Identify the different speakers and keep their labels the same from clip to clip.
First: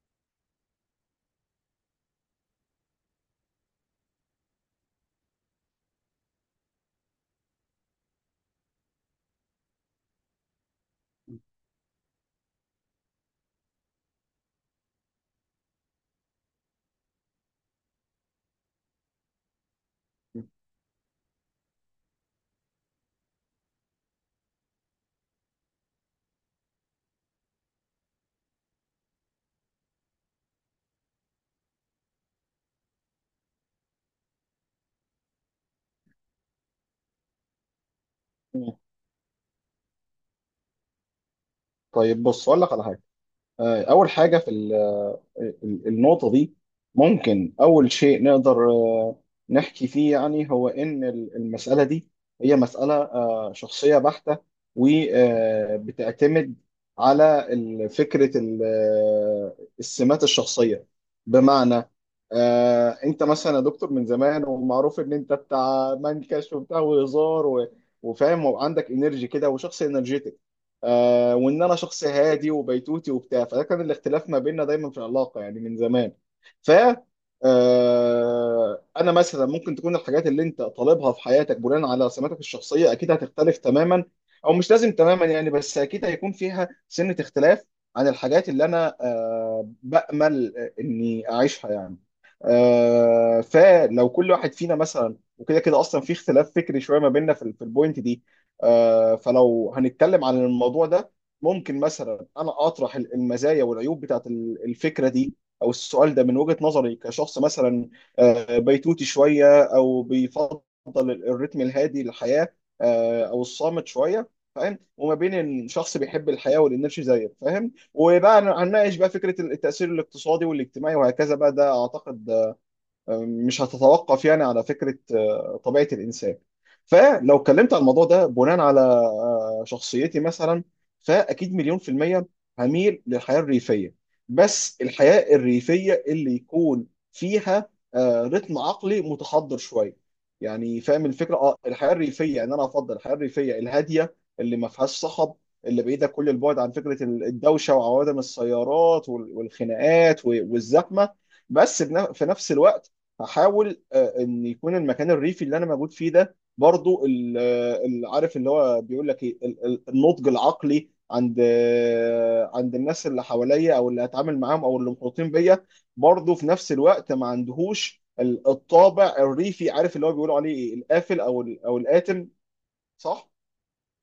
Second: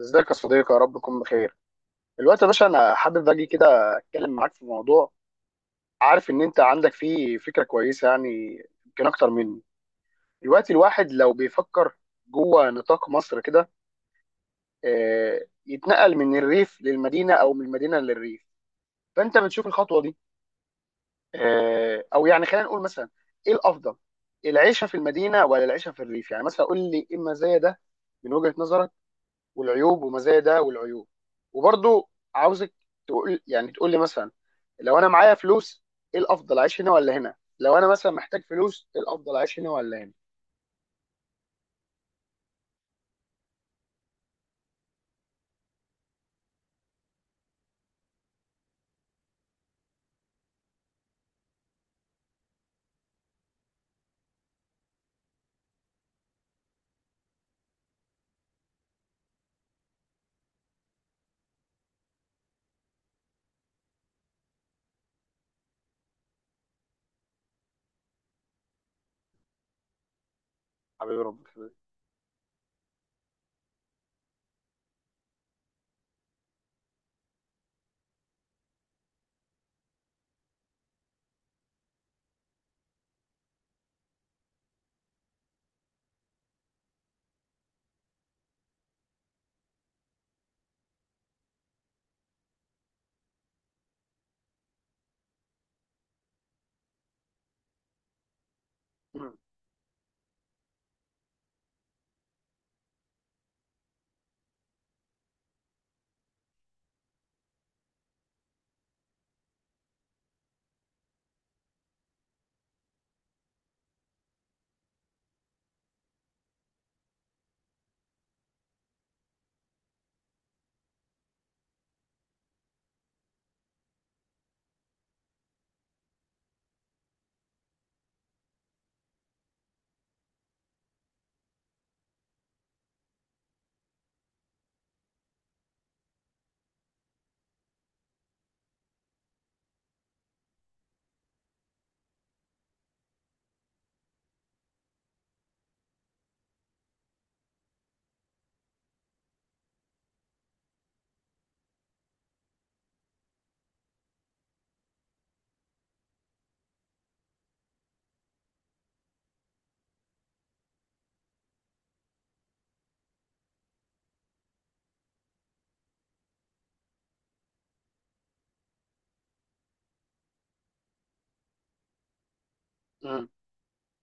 Speaker 1: ازيك يا صديقي؟ يا رب تكون بخير. الوقت يا باشا انا حابب اجي كده اتكلم معاك في موضوع. عارف ان انت عندك فيه فكره كويسه، يعني يمكن اكتر مني. الوقت الواحد لو بيفكر جوه نطاق مصر كده، يتنقل من الريف للمدينه او من المدينه للريف، فانت بتشوف الخطوه دي او يعني خلينا نقول مثلا، ايه الافضل؟ العيشه في المدينه ولا العيشه في الريف؟ يعني مثلا قول لي ايه المزايا ده من وجهه نظرك، والعيوب ومزايا ده والعيوب. وبرضو عاوزك تقول، يعني تقول لي مثلا، لو انا معايا فلوس ايه الافضل اعيش هنا ولا هنا، لو انا مثلا محتاج فلوس ايه الافضل اعيش هنا ولا هنا.
Speaker 2: طيب، بص اقول لك على حاجه. اول حاجه في النقطه دي ممكن اول شيء نقدر نحكي فيه، يعني هو ان المساله دي هي مساله شخصيه بحته، وبتعتمد على فكره السمات الشخصيه. بمعنى، انت مثلا يا دكتور من زمان ومعروف ان انت بتاع منكش وبتاع وهزار وفاهم وعندك انرجي كده وشخص انرجيتك،
Speaker 1: حبيبي ربنا
Speaker 2: وان
Speaker 1: حبيبي.
Speaker 2: انا شخص هادي وبيتوتي وبتاع، فده كان الاختلاف ما بيننا دايما في العلاقه، يعني من زمان. ف آه انا مثلا ممكن تكون الحاجات اللي انت طالبها في حياتك بناء على سماتك الشخصيه اكيد هتختلف تماما، او مش لازم تماما، يعني، بس اكيد هيكون فيها سنه اختلاف عن الحاجات اللي انا بامل اني اعيشها، يعني. فلو كل واحد فينا مثلا، وكده كده اصلا في اختلاف فكري شويه ما بيننا في البوينت دي،
Speaker 1: مم.
Speaker 2: فلو هنتكلم عن الموضوع ده، ممكن مثلا انا اطرح المزايا والعيوب بتاعت الفكره دي، او السؤال ده من وجهه نظري كشخص مثلا بيتوتي شويه، او بيفضل الريتم الهادي للحياه، او الصامت شويه، فاهم، وما بين إن شخص بيحب الحياه والانرجي زيك، فاهم. وبقى هنناقش بقى فكره التاثير الاقتصادي والاجتماعي وهكذا بقى، ده اعتقد مش هتتوقف، يعني، على فكرة طبيعة الإنسان. فلو اتكلمت على الموضوع ده بناء على شخصيتي مثلا، فأكيد مليون في المية هميل للحياة الريفية، بس الحياة الريفية اللي يكون فيها رتم عقلي متحضر شوية، يعني فاهم الفكرة. اه الحياة الريفية ان انا افضل الحياة الريفية الهادية، اللي ما فيهاش صخب، اللي بعيدة كل البعد عن فكرة الدوشة وعوادم السيارات والخناقات والزحمة. بس في نفس الوقت هحاول ان يكون المكان الريفي اللي انا موجود فيه ده برضو عارف اللي هو بيقول لك ايه، النضج العقلي عند عند الناس اللي حواليا او اللي هتعامل معاهم او اللي محيطين بيا، برضو في نفس الوقت ما عندهوش الطابع الريفي، عارف اللي هو بيقولوا عليه ايه، القافل او الآتم.
Speaker 1: مم.
Speaker 2: صح؟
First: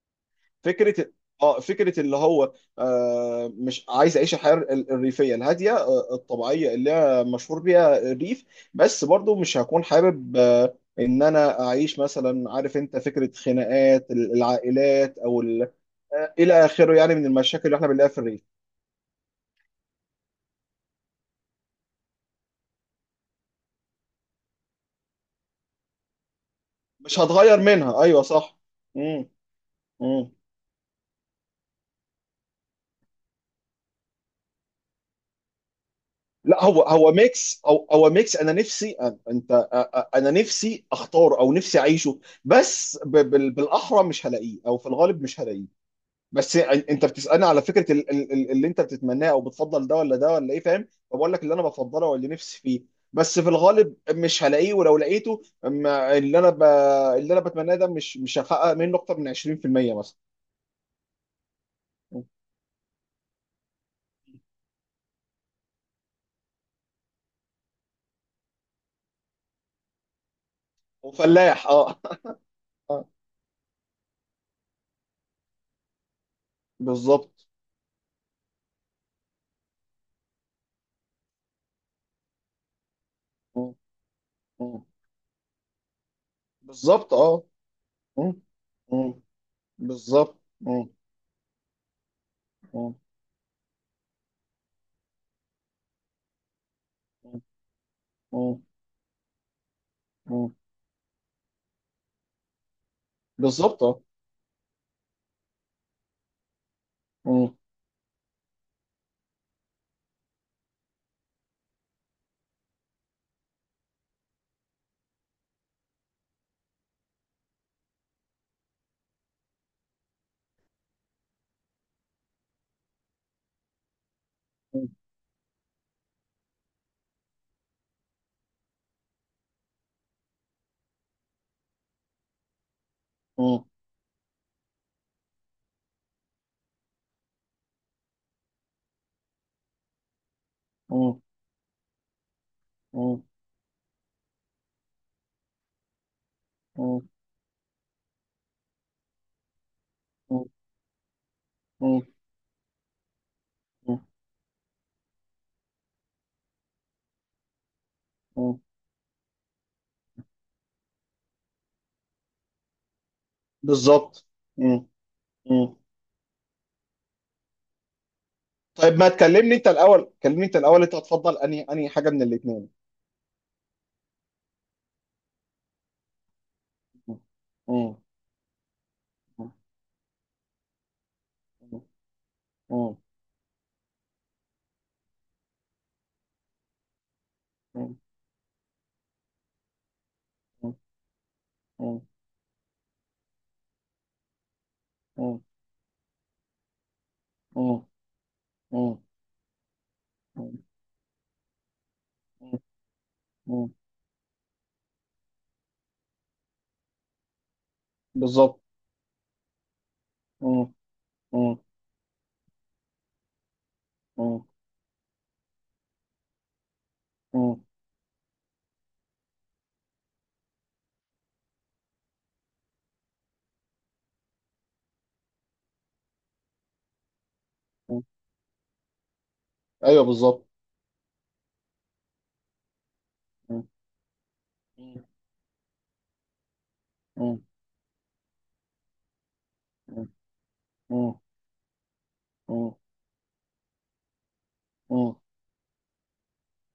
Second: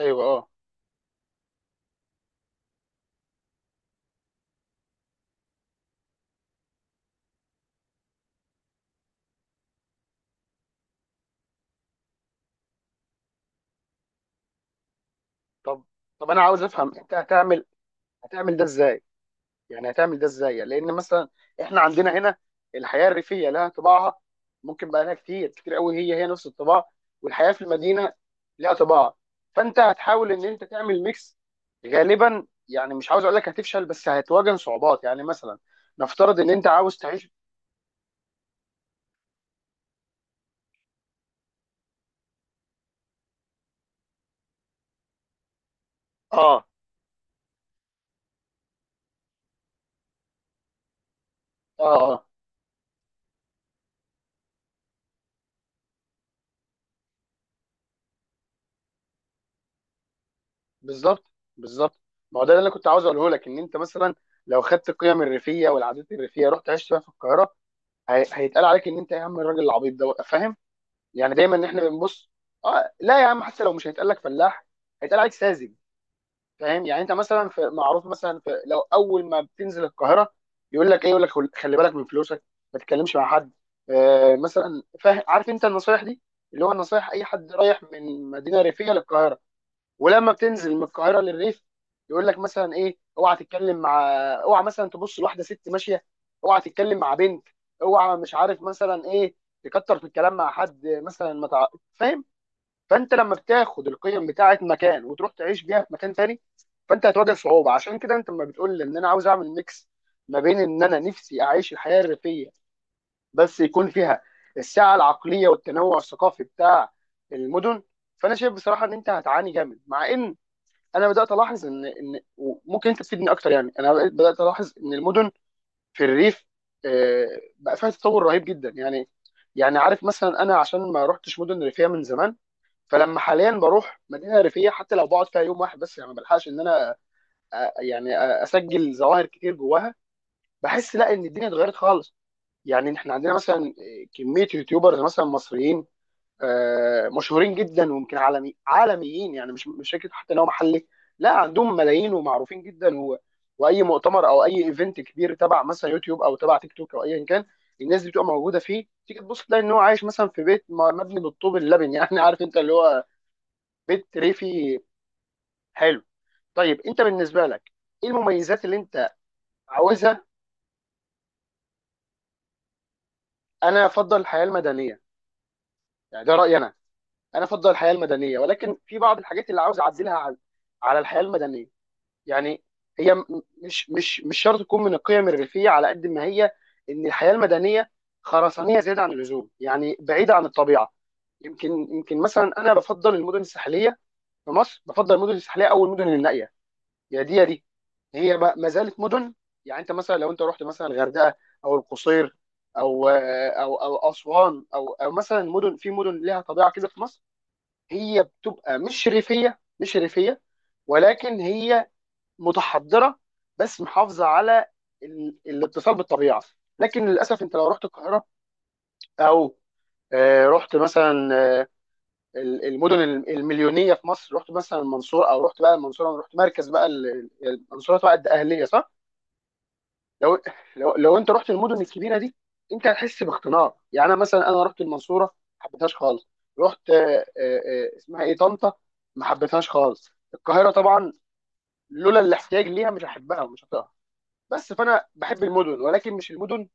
Speaker 1: ايوه، اه.
Speaker 2: فكره اه فكره اللي هو مش عايز اعيش الحياه الريفيه الهاديه الطبيعيه اللي هي مشهور بيها الريف، بس برضو مش هكون حابب ان انا اعيش، مثلا عارف انت فكره خناقات العائلات او ال-
Speaker 1: طب طب
Speaker 2: آه،
Speaker 1: انا عاوز
Speaker 2: الى
Speaker 1: افهم،
Speaker 2: اخره،
Speaker 1: انت
Speaker 2: يعني، من
Speaker 1: هتعمل
Speaker 2: المشاكل اللي احنا بنلاقيها في الريف.
Speaker 1: ده ازاي؟ يعني هتعمل ده ازاي؟ يعني لان مثلا احنا عندنا هنا الحياه الريفيه لها طباعها، ممكن بقى لها كتير كتير قوي هي نفس الطباع،
Speaker 2: مش
Speaker 1: والحياه
Speaker 2: هتغير
Speaker 1: في
Speaker 2: منها،
Speaker 1: المدينه
Speaker 2: ايوه صح.
Speaker 1: لها طباع، فانت
Speaker 2: امم
Speaker 1: هتحاول ان انت تعمل ميكس. غالبا يعني مش عاوز اقول لك هتفشل، بس هتواجه صعوبات، يعني مثلا نفترض ان
Speaker 2: لا،
Speaker 1: انت
Speaker 2: هو
Speaker 1: عاوز
Speaker 2: هو
Speaker 1: تعيش.
Speaker 2: ميكس، او هو ميكس انا نفسي انا نفسي اختاره، او نفسي اعيشه، بس بالاحرى مش هلاقيه، او في الغالب مش هلاقيه. بس
Speaker 1: اه،
Speaker 2: انت بتسالني على فكره اللي انت بتتمناه او بتفضل ده ولا ده ولا ايه؟ فاهم، فبقول لك اللي انا
Speaker 1: اه،
Speaker 2: بفضله
Speaker 1: اه،
Speaker 2: واللي نفسي فيه. بس في الغالب مش هلاقيه، ولو لقيته اللي انا بتمناه ده مش هحقق منه اكتر من 20% مثلا.
Speaker 1: بالظبط، بالظبط. ما هو ده اللي انا كنت عاوز اقوله لك، ان انت مثلا لو خدت القيم الريفيه والعادات الريفيه رحت عشت فيها في القاهره، هيتقال عليك ان انت يا عم الراجل العبيط ده، فاهم؟ يعني دايما ان
Speaker 2: وفلاح،
Speaker 1: احنا
Speaker 2: اه.
Speaker 1: بنبص، اه
Speaker 2: آه،
Speaker 1: لا يا عم حتى لو مش هيتقال لك فلاح هيتقال عليك ساذج. فاهم؟ يعني انت مثلا،
Speaker 2: بالظبط.
Speaker 1: في معروف مثلا، في لو اول ما بتنزل القاهره يقول لك ايه، يقول لك خلي بالك من فلوسك، ما تتكلمش مع حد،
Speaker 2: م-
Speaker 1: مثلا،
Speaker 2: م.
Speaker 1: فاهم؟ عارف انت النصايح دي، اللي هو النصايح
Speaker 2: بالظبط،
Speaker 1: اي
Speaker 2: اه.
Speaker 1: حد رايح من
Speaker 2: م-
Speaker 1: مدينه ريفيه
Speaker 2: م.
Speaker 1: للقاهره. ولما
Speaker 2: بالظبط.
Speaker 1: بتنزل من
Speaker 2: مم.
Speaker 1: القاهره للريف يقول لك مثلا
Speaker 2: مم.
Speaker 1: ايه، اوعى تتكلم مع، اوعى مثلا تبص لواحده ست ماشيه، اوعى تتكلم مع
Speaker 2: مم.
Speaker 1: بنت، اوعى مش عارف
Speaker 2: مم.
Speaker 1: مثلا ايه، تكتر في الكلام مع
Speaker 2: مم.
Speaker 1: حد، مثلا ما تع... فاهم؟ فانت لما
Speaker 2: بالظبط،
Speaker 1: بتاخد
Speaker 2: اه.
Speaker 1: القيم بتاعه مكان وتروح تعيش بيها في مكان تاني، فانت هتواجه
Speaker 2: مم.
Speaker 1: صعوبه. عشان كده انت لما بتقول لي ان انا عاوز اعمل ميكس ما بين ان انا نفسي اعيش الحياه الريفيه بس يكون فيها السعه العقليه والتنوع الثقافي بتاع المدن، فانا شايف بصراحه ان انت هتعاني جامد. مع ان انا بدات الاحظ ان ممكن انت تفيدني اكتر، يعني انا بدات الاحظ ان المدن في الريف آه، بقى فيها تطور رهيب جدا. يعني يعني عارف مثلا، انا عشان ما رحتش مدن ريفيه من زمان، فلما حاليا
Speaker 2: مم.
Speaker 1: بروح مدينه ريفيه حتى لو بقعد فيها يوم واحد بس، يعني ما بلحقش ان انا يعني اسجل ظواهر كتير جواها. بحس لا
Speaker 2: مم.
Speaker 1: ان الدنيا اتغيرت خالص. يعني احنا
Speaker 2: مم.
Speaker 1: عندنا مثلا كميه يوتيوبرز مثلا مصريين
Speaker 2: مم.
Speaker 1: مشهورين جدا، ويمكن عالميين، يعني مش فكره حتى ان
Speaker 2: مم.
Speaker 1: هو محلي، لا عندهم
Speaker 2: مم.
Speaker 1: ملايين ومعروفين جدا، واي
Speaker 2: مم.
Speaker 1: مؤتمر او اي ايفنت كبير تبع مثلا يوتيوب او تبع تيك توك او ايا كان الناس دي بتبقى موجوده
Speaker 2: مم.
Speaker 1: فيه. تيجي تبص تلاقي ان هو عايش مثلا في بيت مبني بالطوب اللبن يعني عارف انت اللي هو بيت
Speaker 2: بالظبط.
Speaker 1: ريفي.
Speaker 2: مم. مم.
Speaker 1: حلو. طيب انت بالنسبه لك ايه المميزات اللي
Speaker 2: طيب، ما
Speaker 1: انت
Speaker 2: تكلمني انت الاول،
Speaker 1: عاوزها؟
Speaker 2: كلمني انت الاول، انت هتفضل انهي حاجه من الاثنين؟
Speaker 1: انا افضل الحياه المدنيه، يعني ده رايي انا. انا افضل الحياه المدنيه ولكن في بعض الحاجات اللي عاوز اعدلها على الحياه المدنيه. يعني هي مش شرط تكون من القيم الريفيه على قد ما هي ان الحياه المدنيه خرسانيه زياده عن اللزوم، يعني بعيده عن الطبيعه. يمكن مثلا انا بفضل المدن الساحليه، في مصر بفضل المدن الساحليه او المدن النائيه، يا دي يا دي هي ما زالت مدن. يعني انت مثلا لو انت رحت مثلا الغردقه او القصير او اسوان او مثلا مدن، في مدن لها طبيعه كده في مصر، هي
Speaker 2: بالظبط.
Speaker 1: بتبقى مش ريفيه مش ريفيه،
Speaker 2: مم.
Speaker 1: ولكن
Speaker 2: مم.
Speaker 1: هي متحضره بس محافظه على الاتصال بالطبيعه. لكن للاسف انت
Speaker 2: مم.
Speaker 1: لو رحت القاهره او رحت مثلا، آه، المدن المليونيه في مصر، رحت مثلا المنصوره، او رحت بقى المنصوره رحت مركز بقى المنصوره
Speaker 2: مم.
Speaker 1: تبع الاهليه، صح؟
Speaker 2: ايوه،
Speaker 1: لو
Speaker 2: بالظبط.
Speaker 1: انت رحت المدن الكبيره دي انت هتحس
Speaker 2: مم.
Speaker 1: باختناق. يعني انا مثلا انا رحت المنصوره ما حبيتهاش خالص. رحت
Speaker 2: مم.
Speaker 1: اسمها ايه، طنطا، ما حبيتهاش خالص. القاهره طبعا
Speaker 2: مم.
Speaker 1: لولا الاحتياج
Speaker 2: مم.
Speaker 1: ليها مش هحبها ومش هطيقها. بس فانا
Speaker 2: مم.
Speaker 1: بحب المدن، ولكن مش المدن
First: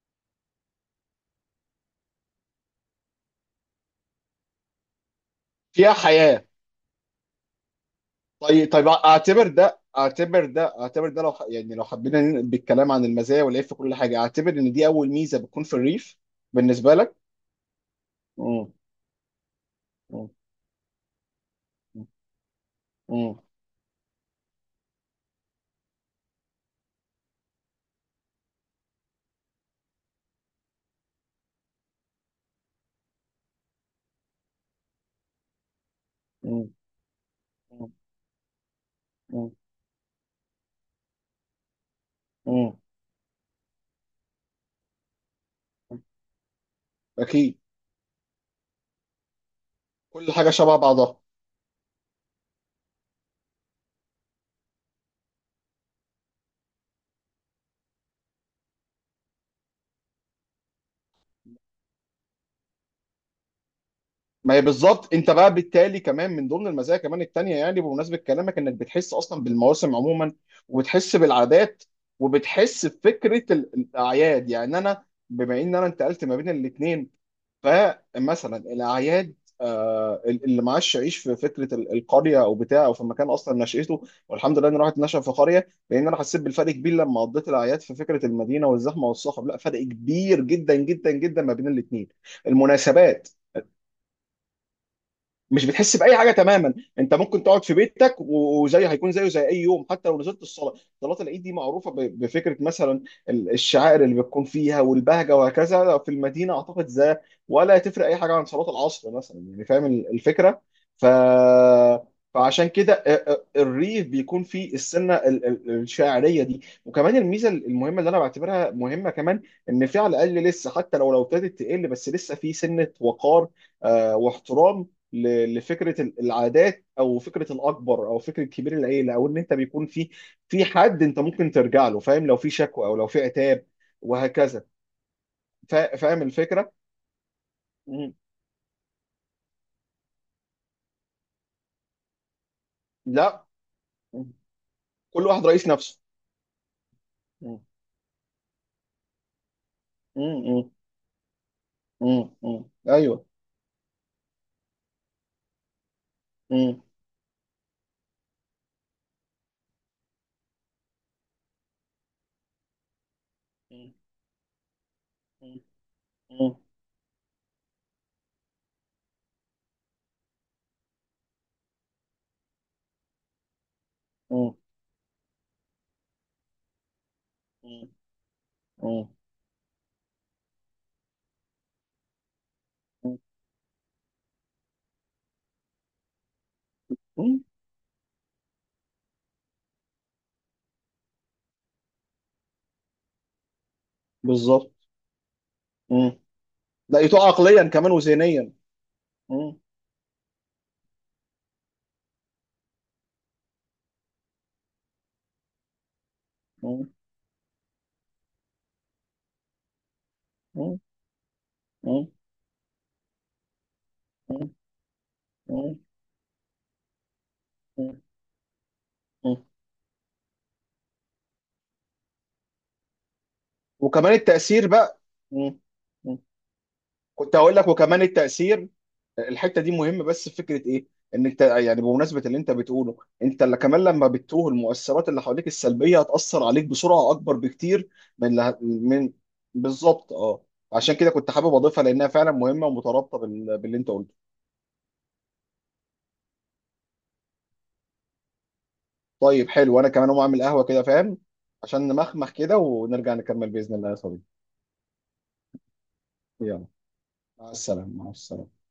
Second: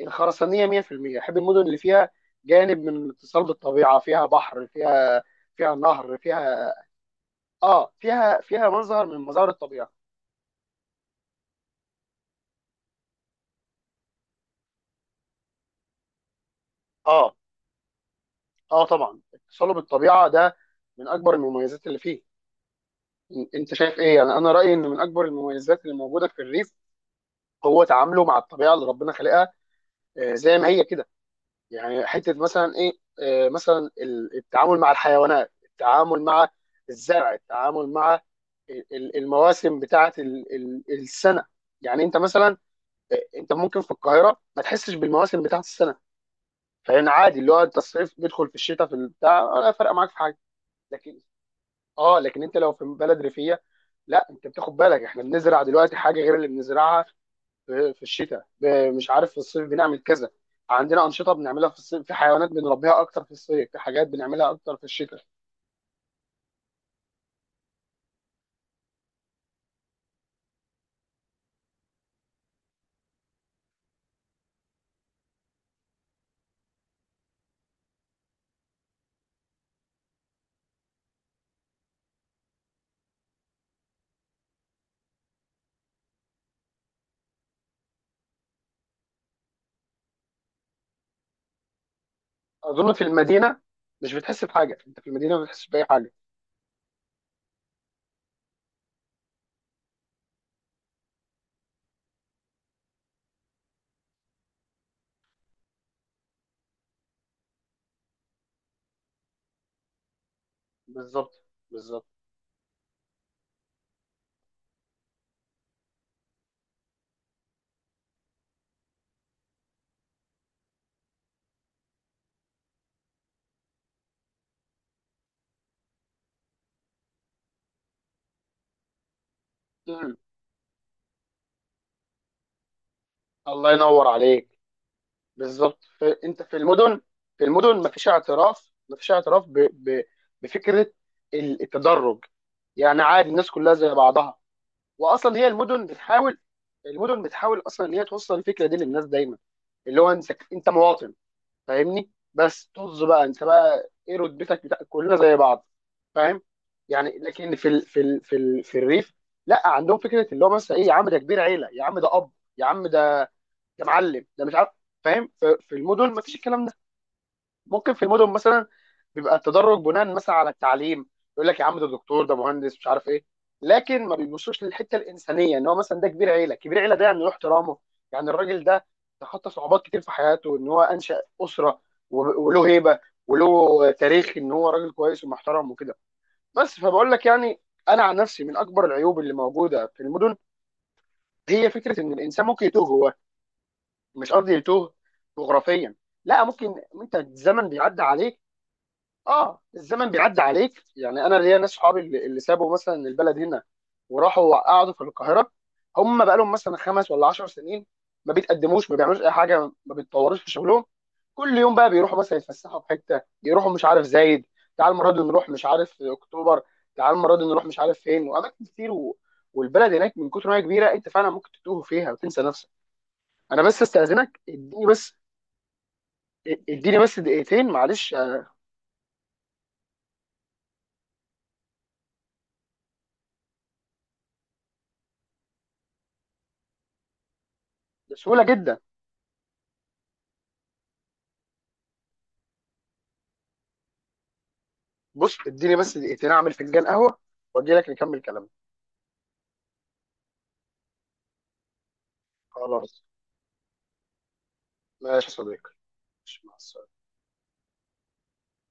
Speaker 1: الخرسانيه 100%. بحب المدن اللي فيها جانب من الاتصال بالطبيعه، فيها بحر، فيها
Speaker 2: فيها
Speaker 1: نهر،
Speaker 2: حياة.
Speaker 1: فيها، اه، فيها،
Speaker 2: طيب، طيب،
Speaker 1: مظهر من
Speaker 2: اعتبر
Speaker 1: مظاهر
Speaker 2: ده
Speaker 1: الطبيعه.
Speaker 2: اعتبر ده اعتبر ده، لو يعني لو حبينا ننقل بالكلام عن المزايا والعيب في كل حاجة، اعتبر ان دي اول ميزة بتكون في الريف بالنسبة لك.
Speaker 1: اه،
Speaker 2: مم.
Speaker 1: اه، طبعا اتصاله بالطبيعه
Speaker 2: مم.
Speaker 1: ده من اكبر المميزات اللي فيه.
Speaker 2: مم.
Speaker 1: انت شايف ايه؟ يعني انا رايي ان من اكبر المميزات اللي موجوده في الريف هو تعامله مع الطبيعه اللي ربنا خلقها زي ما هي كده. يعني حته مثلا ايه، مثلا التعامل مع الحيوانات، التعامل مع
Speaker 2: مم.
Speaker 1: الزرع، التعامل مع
Speaker 2: مم.
Speaker 1: المواسم بتاعت السنه. يعني انت مثلا
Speaker 2: مم.
Speaker 1: انت ممكن في القاهره ما تحسش بالمواسم بتاعت السنه. فان عادي اللي
Speaker 2: اكيد،
Speaker 1: هو انت الصيف بيدخل في الشتاء في البتاع ولا فارقه معاك في
Speaker 2: كل
Speaker 1: حاجه.
Speaker 2: حاجه شبه بعضها.
Speaker 1: لكن اه، لكن انت لو في بلد ريفيه، لا انت بتاخد بالك، احنا بنزرع دلوقتي حاجه غير اللي بنزرعها في الشتاء، مش عارف، في الصيف بنعمل كذا، عندنا انشطه بنعملها في الصيف، في حيوانات بنربيها اكتر في الصيف، في حاجات بنعملها
Speaker 2: ما هي
Speaker 1: اكتر في
Speaker 2: بالظبط،
Speaker 1: الشتاء.
Speaker 2: انت بقى بالتالي كمان من ضمن المزايا كمان التانية، يعني بمناسبة كلامك انك بتحس اصلا بالمواسم عموما، وبتحس بالعادات، وبتحس بفكرة الاعياد. يعني انا بما ان انا انتقلت ما بين الاثنين، فمثلا الاعياد اللي معاش يعيش في فكره القريه، او بتاع، او في مكان اصلا نشأته، والحمد لله اني راحت نشأ في قريه، لان انا حسيت بالفرق كبير لما قضيت الاعياد في فكره المدينه والزحمه والصخب. لا، فرق كبير جدا جدا جدا ما بين الاثنين،
Speaker 1: اظن في
Speaker 2: المناسبات.
Speaker 1: المدينه مش بتحس بحاجه، انت في المدينه ما
Speaker 2: مش
Speaker 1: بتحسش باي
Speaker 2: بتحس
Speaker 1: حاجه.
Speaker 2: باي حاجه تماما. انت ممكن تقعد في بيتك وزي، هيكون زيه زي اي يوم، حتى لو نزلت الصلاه. صلاه العيد دي معروفه بفكره، مثلا، الشعائر اللي بتكون فيها والبهجه وهكذا. في المدينه اعتقد زي، ولا تفرق اي حاجه عن صلاه العصر مثلا، يعني فاهم الفكره. ف
Speaker 1: بالظبط، بالظبط.
Speaker 2: فعشان كده الريف بيكون فيه السنه الشاعريه دي، وكمان الميزه المهمه اللي انا بعتبرها مهمه كمان، ان في على الاقل لسه، حتى لو ابتدت تقل، بس لسه في سنه وقار، واحترام لفكره العادات، او فكره الاكبر، او فكره كبير العيله، او ان انت بيكون في
Speaker 1: مم.
Speaker 2: حد انت ممكن ترجع له، فاهم، لو في شكوى او لو في عتاب
Speaker 1: الله ينور عليك.
Speaker 2: وهكذا،
Speaker 1: بالظبط.
Speaker 2: فاهم
Speaker 1: انت في
Speaker 2: الفكره؟
Speaker 1: المدن، في المدن مفيش
Speaker 2: مم.
Speaker 1: اعتراف، مفيش اعتراف بفكره التدرج. يعني عادي
Speaker 2: لا.
Speaker 1: الناس كلها زي
Speaker 2: مم.
Speaker 1: بعضها.
Speaker 2: كل
Speaker 1: واصلا
Speaker 2: واحد
Speaker 1: هي
Speaker 2: رئيس
Speaker 1: المدن
Speaker 2: نفسه.
Speaker 1: بتحاول، المدن
Speaker 2: مم.
Speaker 1: بتحاول اصلا ان هي توصل الفكره دي للناس دايما، اللي هو انت
Speaker 2: مم.
Speaker 1: مواطن فاهمني،
Speaker 2: مم. مم.
Speaker 1: بس طز بقى،
Speaker 2: ايوه.
Speaker 1: انت بقى ايه رتبتك بتاع، كلنا زي بعض. فاهم؟
Speaker 2: مم.
Speaker 1: يعني لكن في في الريف لا عندهم فكره، اللي هو مثلا ايه، يا عم ده كبير عيله، يا عم ده اب، يا عم ده، ده
Speaker 2: مم.
Speaker 1: معلم، ده مش عارف. فاهم؟ في المدن ما فيش
Speaker 2: مم.
Speaker 1: الكلام ده. ممكن في المدن مثلا بيبقى التدرج بناء مثلا على التعليم، يقول لك يا عم ده دكتور، ده مهندس، مش عارف ايه. لكن ما
Speaker 2: مم.
Speaker 1: بيبصوش للحته الانسانيه ان هو مثلا ده كبير عيله، كبير عيله ده يعني له احترامه. يعني الراجل ده
Speaker 2: مم.
Speaker 1: تخطى صعوبات كتير في حياته، ان هو انشا اسره، وله هيبه وله تاريخ ان هو راجل كويس ومحترم وكده. بس فبقول لك
Speaker 2: مم.
Speaker 1: يعني، انا عن نفسي، من اكبر العيوب اللي موجوده في المدن هي فكره ان الانسان ممكن يتوه. هو مش قصدي
Speaker 2: بالظبط.
Speaker 1: تهت جغرافيا،
Speaker 2: مم.
Speaker 1: لا ممكن انت
Speaker 2: لقيته عقليا
Speaker 1: الزمن
Speaker 2: كمان
Speaker 1: بيعدي عليك.
Speaker 2: وذهنيا. مم.
Speaker 1: اه، الزمن بيعدي عليك. يعني انا ليا ناس صحابي اللي سابوا مثلا البلد هنا وراحوا قعدوا في القاهره، هم بقى لهم مثلا
Speaker 2: مم.
Speaker 1: 5 ولا 10 سنين، ما بيتقدموش ما بيعملوش اي حاجه ما بيتطوروش في
Speaker 2: مم.
Speaker 1: شغلهم. كل يوم بقى
Speaker 2: مم.
Speaker 1: بيروحوا مثلا يتفسحوا في حته، يروحوا مش عارف زايد، تعال المره دي نروح مش
Speaker 2: مم.
Speaker 1: عارف اكتوبر، تعال المره دي نروح مش عارف
Speaker 2: مم.
Speaker 1: فين، واماكن كتير،
Speaker 2: مم.
Speaker 1: والبلد هناك من كتر ما هي كبيره انت فعلا ممكن تتوه فيها وتنسى نفسك. انا بس
Speaker 2: وكمان
Speaker 1: استاذنك،
Speaker 2: التأثير
Speaker 1: اديني
Speaker 2: بقى.
Speaker 1: بس،
Speaker 2: مم. مم.
Speaker 1: اديني بس
Speaker 2: كنت هقول لك
Speaker 1: دقيقتين
Speaker 2: وكمان
Speaker 1: معلش.
Speaker 2: التأثير، الحته دي مهمه، بس في فكره ايه، ان انت، يعني، بمناسبه اللي انت بتقوله، انت اللي كمان لما بتتوه، المؤثرات اللي حواليك السلبيه هتاثر عليك بسرعه اكبر بكتير من
Speaker 1: بسهوله جدا.
Speaker 2: بالظبط، اه. عشان كده كنت حابب اضيفها، لانها فعلا مهمه ومترابطه باللي انت قلته.
Speaker 1: بص اديني بس دقيقتين اعمل فنجان قهوه واجي لك نكمل كلامنا.
Speaker 2: طيب، حلو، انا كمان اقوم اعمل قهوه كده، فاهم، عشان نمخمخ كده
Speaker 1: خلاص.
Speaker 2: ونرجع نكمل باذن الله يا صديقي.
Speaker 1: ماشي يا صديقي. ماشي، مع
Speaker 2: يلا،
Speaker 1: السلامة.
Speaker 2: مع السلامه، مع السلامه.